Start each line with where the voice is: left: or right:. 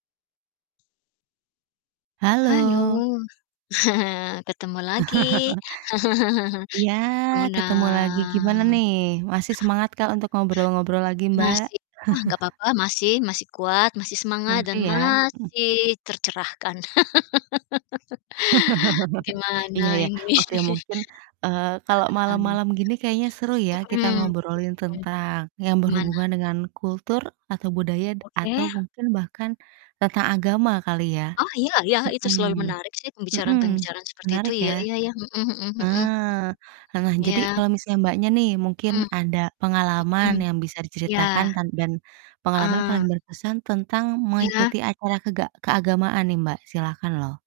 left: Halo
right: Halo.
left: ketemu lagi.
right: Iya,
left: Kemuna
right: ketemu lagi, gimana nih? Masih semangatkah untuk ngobrol-ngobrol lagi, Mbak?
left: Masih wah nggak apa-apa, masih masih kuat masih semangat
right: Masih
left: dan
right: ya? Mhm.
left: masih tercerahkan.
right: Iya
left: Gimana
right: ya,
left: ini?
right: oke mungkin, eee,
left: Mhm.
right: kalau
left: [unintelligible]
right: malam-malam gini kayaknya seru ya,
left: Mhm
right: kita
left: mhm
right: ngobrolin tentang yang
left: Gimana?
right: berhubungan dengan kultur atau budaya d atau
left: Oke.
right: mungkin bahkan tentang agama kali ya?
left: Mhm. Oh iya iya, itu selalu
right: Mhm,
left: menarik sih
right: mhm,
left: pembicaraan-pembicaraan seperti itu
right: menarik
left: iya
right: ya?
left: iya iya. Mhm mhm mhm mhm.
right: Ah ah, nah
left: Iya.
right: jadi kalau misalnya, Mbaknya nih, mungkin
left: Mhm.
right: ada pengalaman
left: Mhm.
right: yang bisa diceritakan
left: Iya.
right: tan dan pengalaman
left: Heeh.
right: paling berkesan tentang
left: Iya.
right: mengikuti acara kega keagamaan nih, Mbak, silahkan loh!